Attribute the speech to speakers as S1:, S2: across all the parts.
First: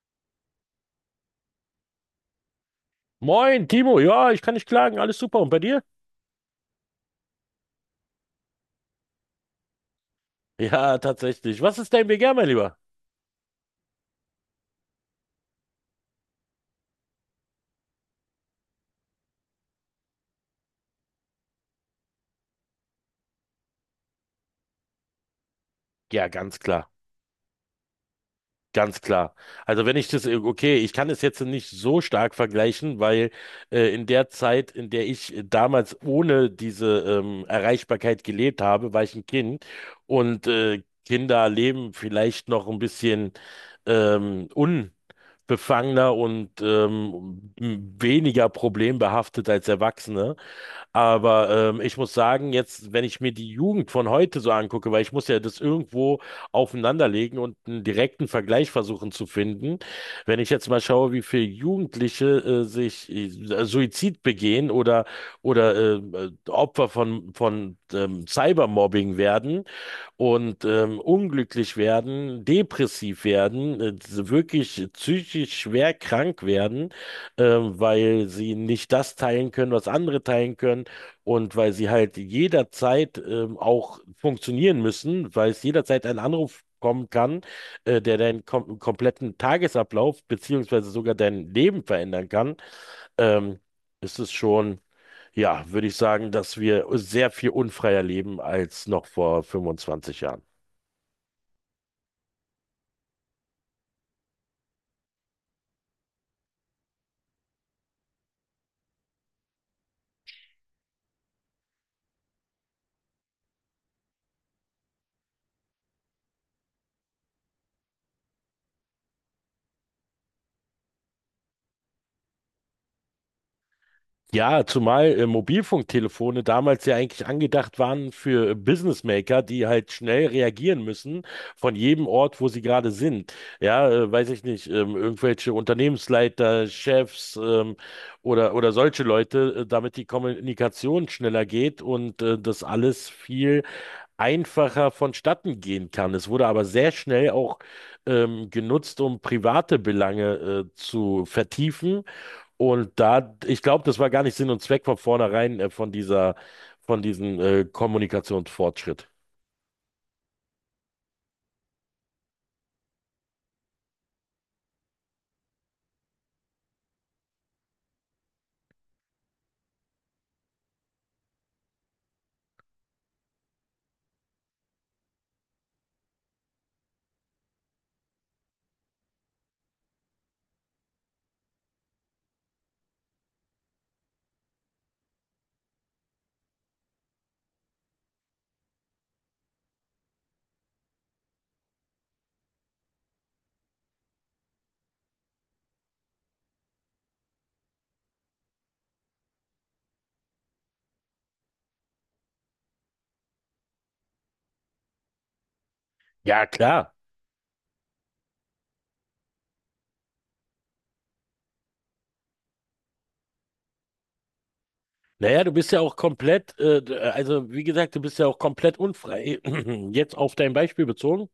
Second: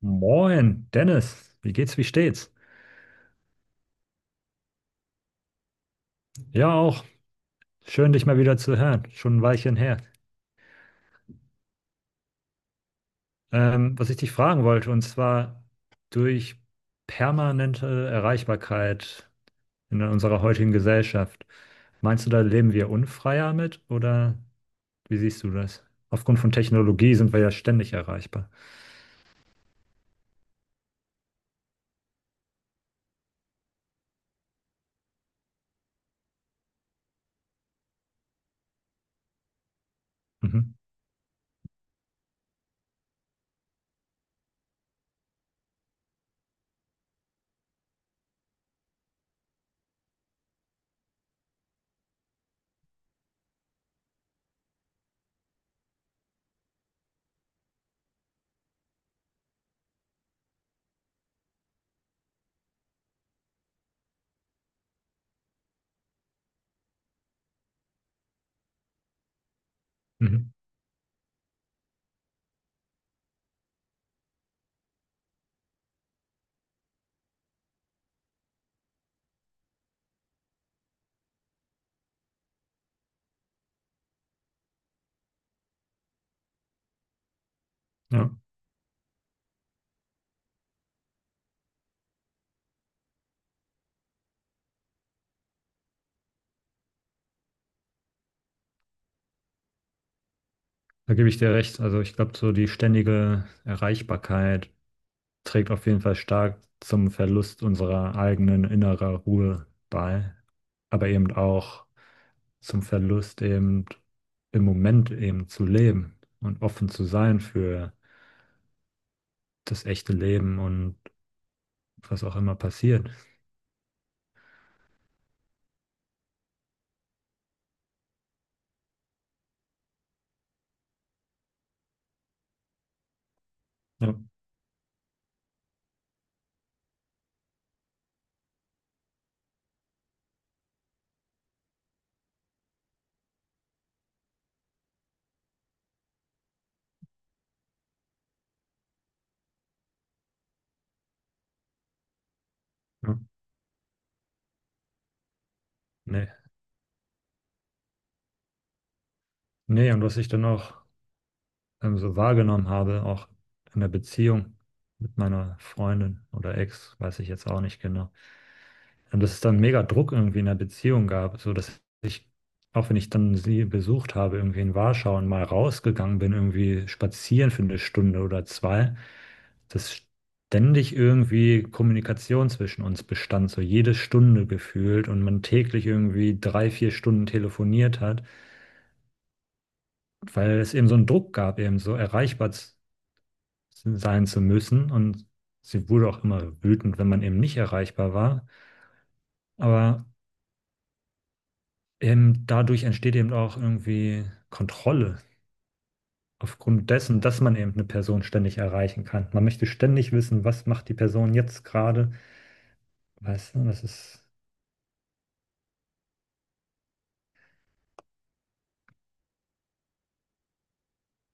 S1: Moin, Dennis. Wie geht's, wie steht's?
S2: Moin, Timo. Ja, ich kann nicht klagen. Alles super. Und bei dir?
S1: Ja, auch. Schön, dich mal wieder zu hören. Schon ein Weilchen her.
S2: Ja, tatsächlich. Was ist dein Begehr, mein Lieber?
S1: Was ich dich fragen wollte, und zwar durch permanente Erreichbarkeit in unserer heutigen Gesellschaft. Meinst du, da leben wir unfreier mit oder wie siehst du das?
S2: Ja,
S1: Aufgrund von
S2: ganz klar.
S1: Technologie sind wir ja ständig erreichbar.
S2: Ganz klar. Also wenn ich das, okay, ich kann es jetzt nicht so stark vergleichen, weil in der Zeit, in der ich damals ohne diese Erreichbarkeit gelebt habe, war ich ein Kind und
S1: Mhm.
S2: Kinder leben vielleicht noch ein bisschen unbefangener und weniger problembehaftet als Erwachsene. Aber ich muss sagen, jetzt, wenn ich mir die Jugend von heute so angucke, weil ich muss ja das irgendwo aufeinanderlegen und einen direkten Vergleich versuchen zu finden. Wenn ich jetzt mal schaue, wie viele Jugendliche sich Suizid begehen oder Opfer von Cybermobbing werden,
S1: Mhm.
S2: und unglücklich werden, depressiv werden, wirklich psychisch schwer krank werden, weil sie nicht das teilen können, was andere teilen können und weil sie halt jederzeit auch funktionieren müssen, weil es jederzeit ein Anruf kommen kann, der
S1: Ja,
S2: deinen kompletten Tagesablauf beziehungsweise sogar dein Leben verändern kann, ähm, ist es schon, ja, würde ich sagen, dass wir sehr viel unfreier leben als noch vor 25 Jahren.
S1: da gebe ich dir recht. Also ich glaube, so die ständige Erreichbarkeit trägt auf jeden Fall stark zum Verlust unserer eigenen innerer Ruhe bei, aber eben auch zum Verlust eben im Moment eben zu leben und offen zu sein für das echte Leben und was auch immer passiert.
S2: Ja, zumal Mobilfunktelefone damals ja eigentlich angedacht waren für Businessmaker, die halt schnell reagieren müssen von jedem Ort, wo sie gerade sind. Ja,
S1: Ja,
S2: weiß ich nicht, irgendwelche Unternehmensleiter, Chefs oder solche Leute, damit die Kommunikation schneller geht und das alles viel einfacher vonstatten gehen kann. Es wurde aber sehr schnell auch genutzt, um private Belange zu vertiefen und
S1: ja.
S2: da, ich glaube, das war gar nicht Sinn und Zweck von vornherein von
S1: Nee.
S2: dieser, von diesem Kommunikationsfortschritt.
S1: Nee, und was ich dann auch so wahrgenommen habe, auch in der Beziehung mit meiner Freundin oder Ex, weiß ich jetzt auch nicht genau. Und dass es dann mega Druck irgendwie in der Beziehung gab, so dass ich, auch wenn ich dann sie besucht habe, irgendwie in Warschau und mal rausgegangen bin, irgendwie spazieren für eine Stunde oder zwei, dass ständig irgendwie Kommunikation zwischen uns bestand, so jede Stunde gefühlt und man täglich irgendwie drei, vier Stunden telefoniert hat, weil es eben so einen Druck gab, eben so sein zu müssen, und sie wurde auch immer wütend, wenn man eben nicht erreichbar war. Aber dadurch entsteht eben auch irgendwie Kontrolle
S2: Ja,
S1: aufgrund
S2: klar.
S1: dessen, dass man eben eine Person ständig erreichen kann. Man möchte ständig wissen, was macht die Person jetzt gerade. Weißt du, das ist.
S2: Naja, du bist ja auch komplett, also wie gesagt, du bist ja auch komplett unfrei. Jetzt auf dein Beispiel bezogen,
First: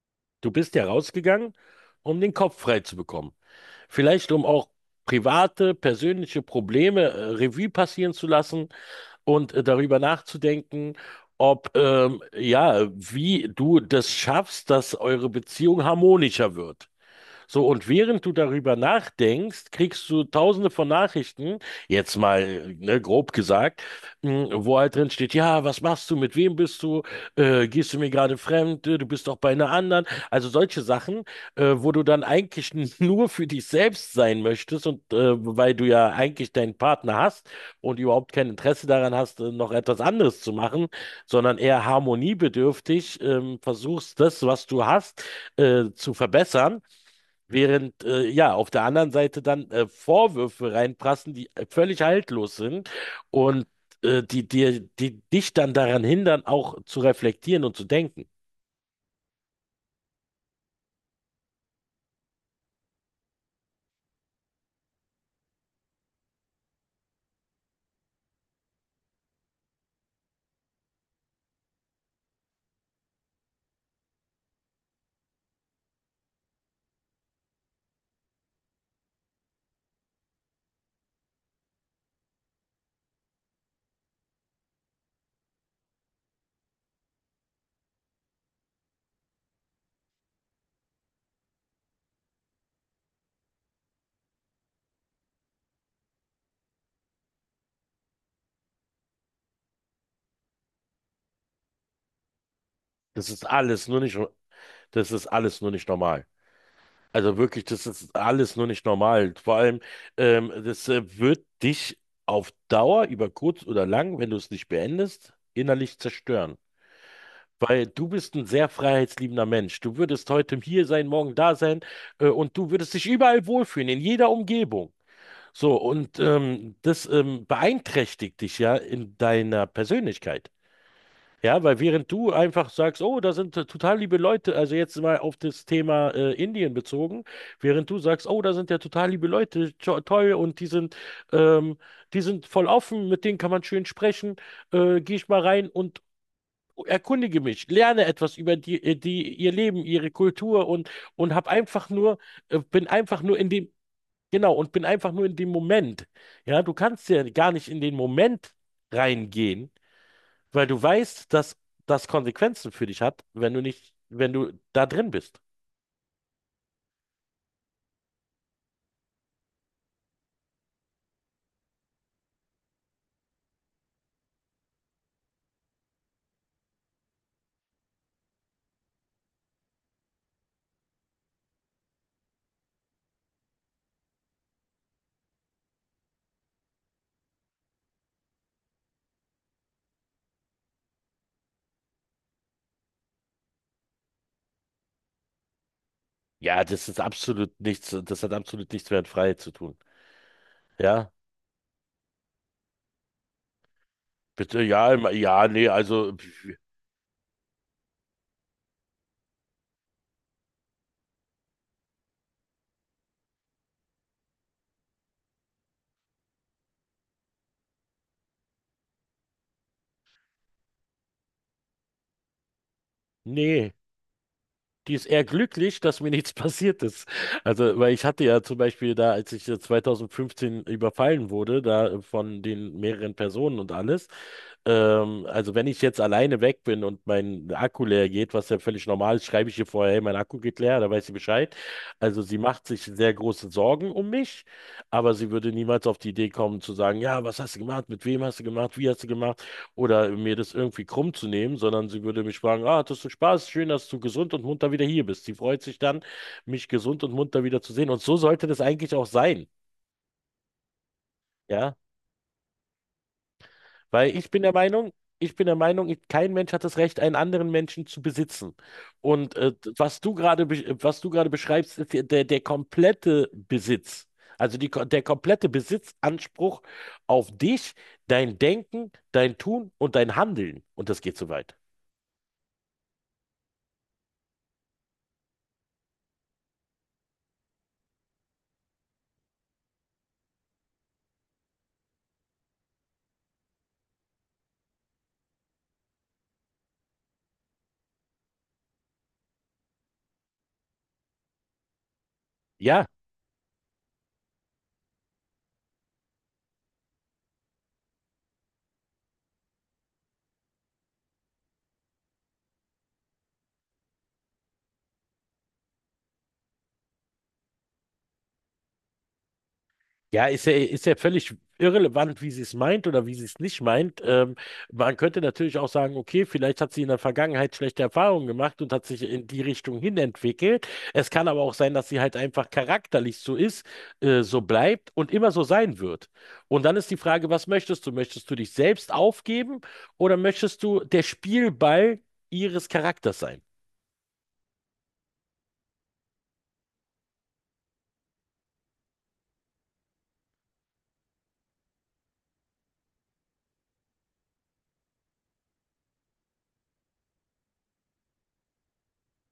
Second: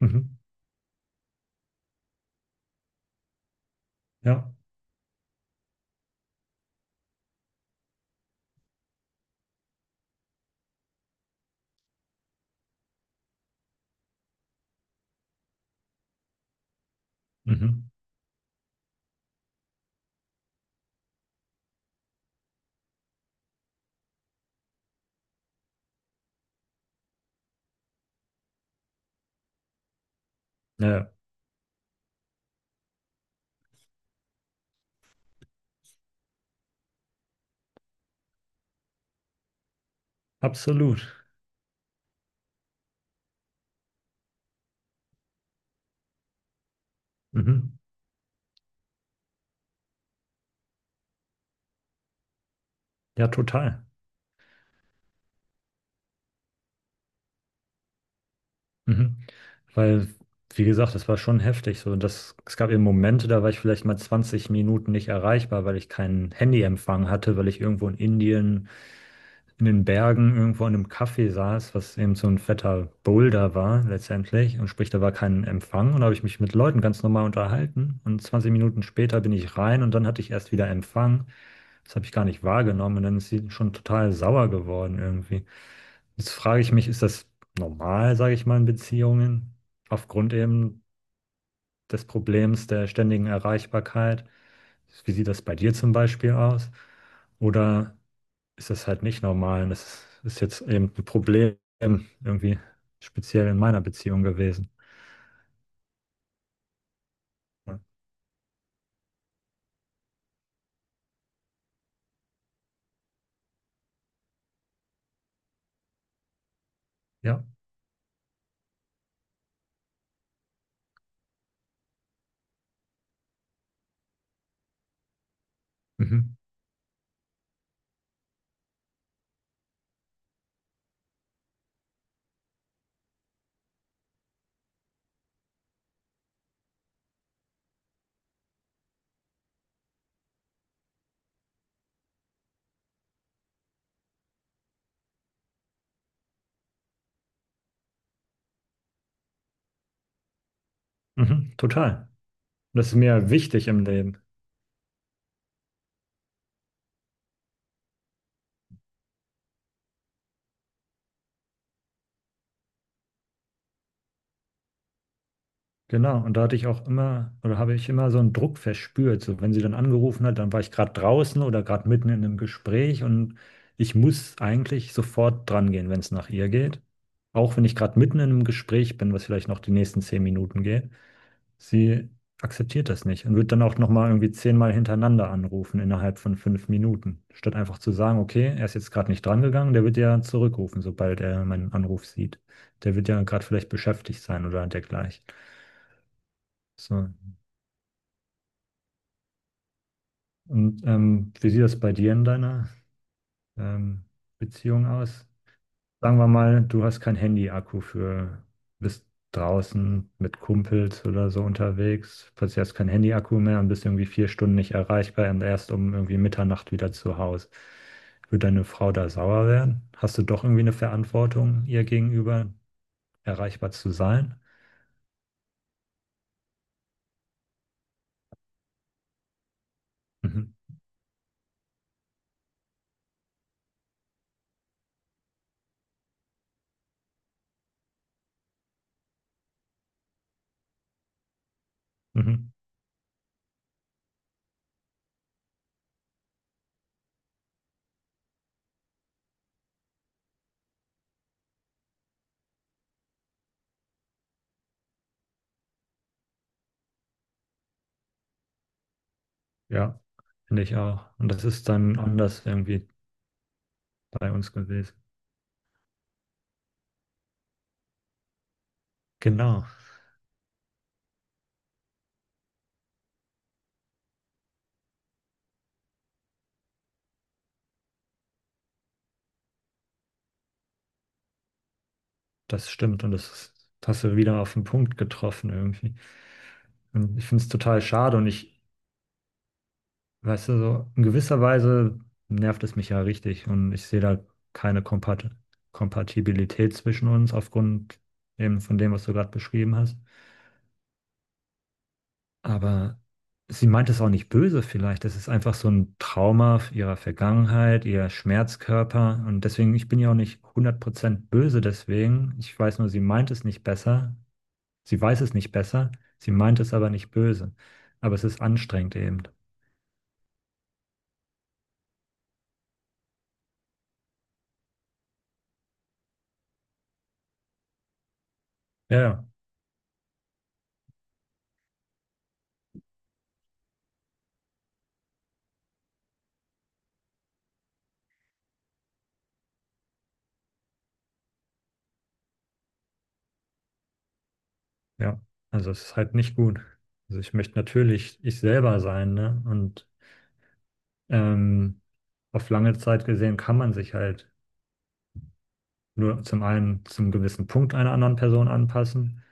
S1: Mhm.
S2: du bist ja rausgegangen, um den Kopf frei zu bekommen. Vielleicht um
S1: Ja,
S2: auch private, persönliche Probleme Revue passieren zu lassen, und darüber nachzudenken, ob, ja, wie du das schaffst, dass eure Beziehung harmonischer wird. So,
S1: mhm.
S2: und während du darüber nachdenkst, kriegst du tausende von Nachrichten, jetzt mal, ne, grob gesagt, wo halt drin steht, ja, was machst du, mit wem bist du, gehst du mir gerade fremd. Du bist doch bei einer anderen. Also solche
S1: Ja, ja.
S2: Sachen, wo du dann eigentlich nur für dich selbst sein möchtest und weil du ja eigentlich deinen Partner hast und überhaupt kein Interesse daran hast, noch etwas anderes zu machen,
S1: Absolut.
S2: sondern eher harmoniebedürftig versuchst, das, was du hast, zu verbessern.
S1: Mhm.
S2: Während ja auf der anderen Seite dann Vorwürfe reinprassen, die völlig haltlos sind
S1: Ja,
S2: und
S1: total.
S2: die dich dann daran hindern, auch zu reflektieren und zu denken.
S1: Mhm. Weil, wie gesagt, das war schon heftig. So, das, es gab eben Momente, da war ich vielleicht mal 20 Minuten nicht erreichbar, weil ich keinen Handyempfang hatte, weil ich irgendwo in Indien in den Bergen irgendwo in einem Café saß, was eben so ein fetter Boulder war letztendlich, und sprich, da war kein Empfang und da habe ich mich mit Leuten ganz normal unterhalten und 20 Minuten später bin ich rein und dann hatte ich erst wieder Empfang. Das habe ich gar nicht wahrgenommen und dann ist sie schon total sauer geworden irgendwie. Jetzt frage ich mich, ist das normal, sage ich mal, in Beziehungen aufgrund eben des Problems der ständigen Erreichbarkeit? Wie sieht das bei dir zum Beispiel aus? Oder ist das halt nicht normal. Und das ist jetzt eben ein Problem irgendwie
S2: Das ist
S1: speziell in meiner
S2: alles nur nicht,
S1: Beziehung gewesen.
S2: Das ist alles nur nicht normal. Also wirklich, das ist alles nur nicht normal. Vor allem, das wird dich auf Dauer, über kurz oder lang, wenn du es nicht beendest, innerlich zerstören.
S1: Ja,
S2: Weil du bist ein sehr freiheitsliebender Mensch. Du würdest heute hier sein, morgen da sein, und du würdest dich überall wohlfühlen, in jeder Umgebung. So, und
S1: mhm.
S2: das beeinträchtigt dich ja in deiner Persönlichkeit. Ja, weil während du einfach sagst, oh, da sind total liebe Leute, also jetzt mal auf das Thema Indien bezogen, während du sagst, oh, da sind ja total liebe Leute, to toll, und ähm, die sind voll offen, mit denen kann man schön sprechen, gehe ich mal rein und erkundige mich, lerne etwas über ihr Leben, ihre Kultur und hab
S1: Mhm.
S2: einfach
S1: Total.
S2: nur, bin
S1: Das ist
S2: einfach
S1: mir
S2: nur in
S1: wichtig
S2: dem,
S1: im Leben.
S2: genau, und bin einfach nur in dem Moment. Ja, du kannst ja gar nicht in den Moment reingehen, weil du weißt, dass das Konsequenzen für dich hat, wenn du da drin bist.
S1: Genau. Und da hatte ich auch immer, oder habe ich immer so einen Druck verspürt. So, wenn sie dann angerufen hat, dann war ich gerade draußen oder gerade mitten in einem Gespräch, und ich muss eigentlich sofort dran gehen, wenn es nach ihr geht. Auch wenn ich gerade mitten in einem Gespräch bin, was vielleicht noch die nächsten zehn Minuten geht. Sie akzeptiert das nicht und wird dann auch nochmal irgendwie zehnmal hintereinander anrufen innerhalb von fünf Minuten, statt einfach zu sagen, okay, er ist jetzt gerade nicht drangegangen, der wird ja zurückrufen, sobald er meinen Anruf sieht. Der wird ja gerade vielleicht beschäftigt sein oder dergleichen.
S2: Ja, das ist
S1: So.
S2: absolut nichts. Das hat absolut nichts mehr mit Freiheit zu tun.
S1: Und
S2: Ja,
S1: wie sieht das bei dir in deiner ähm,
S2: bitte,
S1: Beziehung
S2: ja,
S1: aus?
S2: ja, nee, also,
S1: Sagen wir mal, du hast kein Handy-Akku für, bist draußen mit Kumpels oder so unterwegs, plötzlich hast kein Handy-Akku mehr und bist irgendwie vier Stunden nicht erreichbar und erst um irgendwie Mitternacht wieder zu Hause. Würde deine Frau da sauer werden? Hast du doch irgendwie eine Verantwortung, ihr gegenüber erreichbar
S2: nee.
S1: zu sein?
S2: Die ist eher glücklich, dass mir nichts passiert ist. Also, weil ich hatte ja zum Beispiel da, als ich
S1: Mhm.
S2: 2015 überfallen wurde, da von den mehreren Personen und alles. Also, wenn ich jetzt alleine weg bin und mein Akku leer geht, was ja völlig normal ist, schreibe ich ihr vorher, hey, mein Akku geht leer, da weiß sie Bescheid. Also, sie
S1: Mhm.
S2: macht sich sehr große Sorgen um mich, aber sie würde niemals auf die Idee kommen zu sagen, ja, was hast du gemacht, mit wem hast du gemacht, wie hast du gemacht? Oder mir das irgendwie krumm zu nehmen, sondern sie würde mich fragen, ah, hattest du Spaß? Schön, dass du gesund und munter wieder hier bist. Sie freut sich dann, mich gesund und munter wieder zu sehen. Und so sollte das eigentlich auch sein,
S1: Ja, finde ich auch. Und das ist
S2: ja?
S1: dann anders irgendwie
S2: Weil ich
S1: bei
S2: bin
S1: uns
S2: der Meinung,
S1: gewesen.
S2: ich bin der Meinung, ich- kein Mensch hat das Recht, einen anderen Menschen zu besitzen. Und
S1: Genau.
S2: was du gerade beschreibst, ist ja der komplette Besitz. Also der komplette Besitzanspruch auf dich, dein Denken, dein Tun und dein Handeln. Und das geht so weit.
S1: Das stimmt, und das ist- hast du wieder auf den Punkt getroffen irgendwie. Und ich finde es total schade und ich, weißt du, so in gewisser Weise nervt es mich ja richtig und ich sehe da keine Kompat Kompatibilität zwischen uns aufgrund eben von dem, was du gerade beschrieben hast.
S2: Ja,
S1: Aber sie meint es auch nicht böse vielleicht. Das ist einfach so ein Trauma ihrer Vergangenheit, ihr Schmerzkörper und deswegen, ich bin ja auch nicht 100% böse deswegen. Ich weiß nur, sie meint es nicht besser. Sie weiß es nicht besser, sie meint es aber nicht böse. Aber es ist anstrengend eben.
S2: ja, ist ja völlig irrelevant, wie sie es meint oder wie sie es nicht meint. Man könnte natürlich auch sagen, okay, vielleicht hat sie in der Vergangenheit schlechte Erfahrungen gemacht und hat
S1: Ja,
S2: sich
S1: ja,
S2: in die Richtung hin entwickelt. Es kann aber auch sein, dass sie halt einfach charakterlich so ist, so bleibt und immer so sein wird. Und dann ist die Frage, was möchtest du? Möchtest du dich selbst aufgeben oder möchtest du der Spielball ihres Charakters sein?
S1: ja. Also es ist halt nicht gut. Also ich möchte natürlich ich selber sein, ne? Und ähm, auf lange Zeit gesehen kann man sich halt nur zum einen zum gewissen Punkt einer anderen Person anpassen,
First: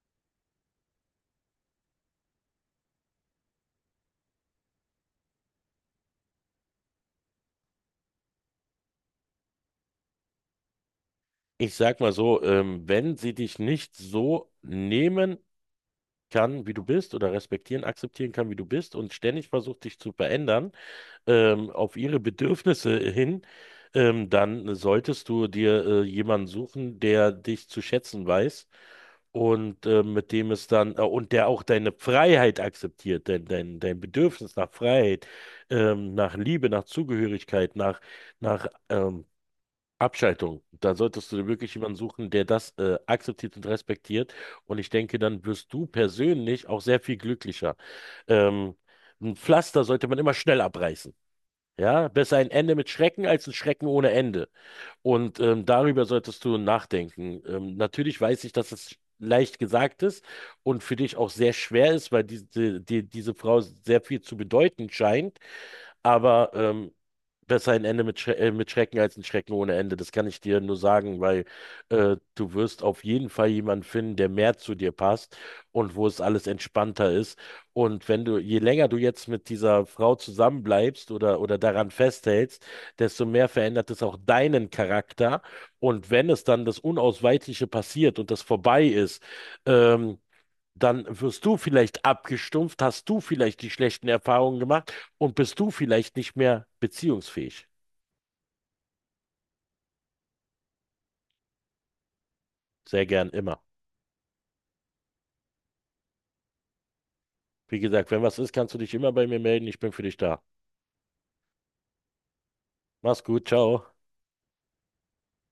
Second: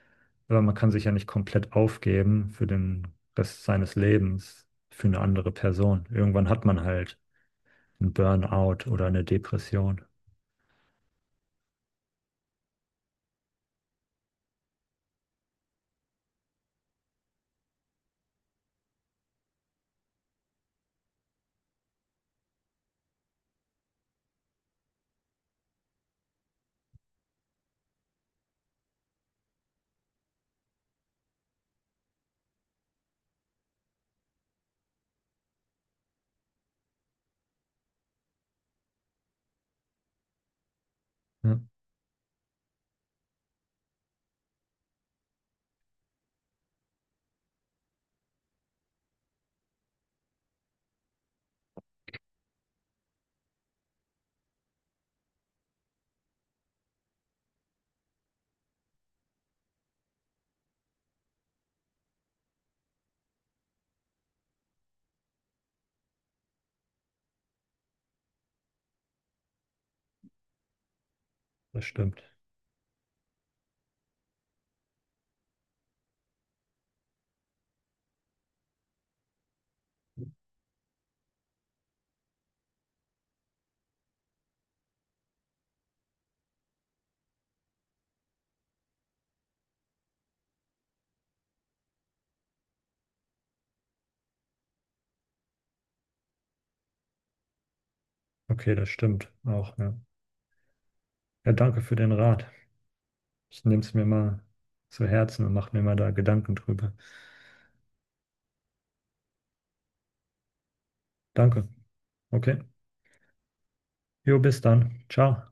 S1: aber man kann sich ja nicht komplett aufgeben für den Rest seines Lebens für eine andere Person. Irgendwann hat man halt einen Burnout oder eine Depression.
S2: Ich sag mal so, wenn sie dich nicht so nehmen kann, wie du bist oder respektieren, akzeptieren kann, wie du bist und ständig versucht, dich zu verändern, auf ihre Bedürfnisse hin, dann solltest du dir jemanden suchen, der dich zu schätzen weiß und mit dem es dann und der auch deine Freiheit akzeptiert, dein Bedürfnis nach Freiheit, nach Liebe, nach Zugehörigkeit, nach Abschaltung. Da solltest du dir
S1: Ja,
S2: wirklich jemanden suchen, der das akzeptiert und respektiert. Und ich denke, dann wirst du persönlich auch sehr viel glücklicher. Ähm, ein Pflaster sollte man immer schnell abreißen. Ja, besser ein Ende mit Schrecken als ein Schrecken ohne Ende. Und darüber solltest du nachdenken. Natürlich weiß ich, dass es leicht gesagt ist und für dich auch sehr schwer ist, weil diese Frau sehr viel zu bedeuten scheint. Aber besser ein Ende mit, Schre mit Schrecken als ein Schrecken ohne Ende. Das kann ich dir nur sagen, weil
S1: das stimmt.
S2: du wirst auf jeden Fall jemanden finden, der mehr zu dir passt und wo es alles entspannter ist. Und wenn du, je länger du jetzt mit dieser Frau zusammenbleibst oder daran festhältst, desto mehr verändert es auch deinen Charakter. Und wenn es dann das Unausweichliche passiert und das vorbei ist, ähm, dann wirst du vielleicht abgestumpft, hast du vielleicht die schlechten Erfahrungen gemacht und bist du vielleicht nicht mehr beziehungsfähig.
S1: Okay, das stimmt auch, ja. Ja, danke für den Rat.
S2: Sehr gern immer.
S1: Ich nehme es mir mal zu Herzen und mache mir mal da Gedanken drüber.
S2: Wie gesagt, wenn was ist, kannst du dich immer bei mir melden. Ich bin für dich da.
S1: Danke. Okay.
S2: Mach's gut, ciao.
S1: Jo, bis dann. Ciao.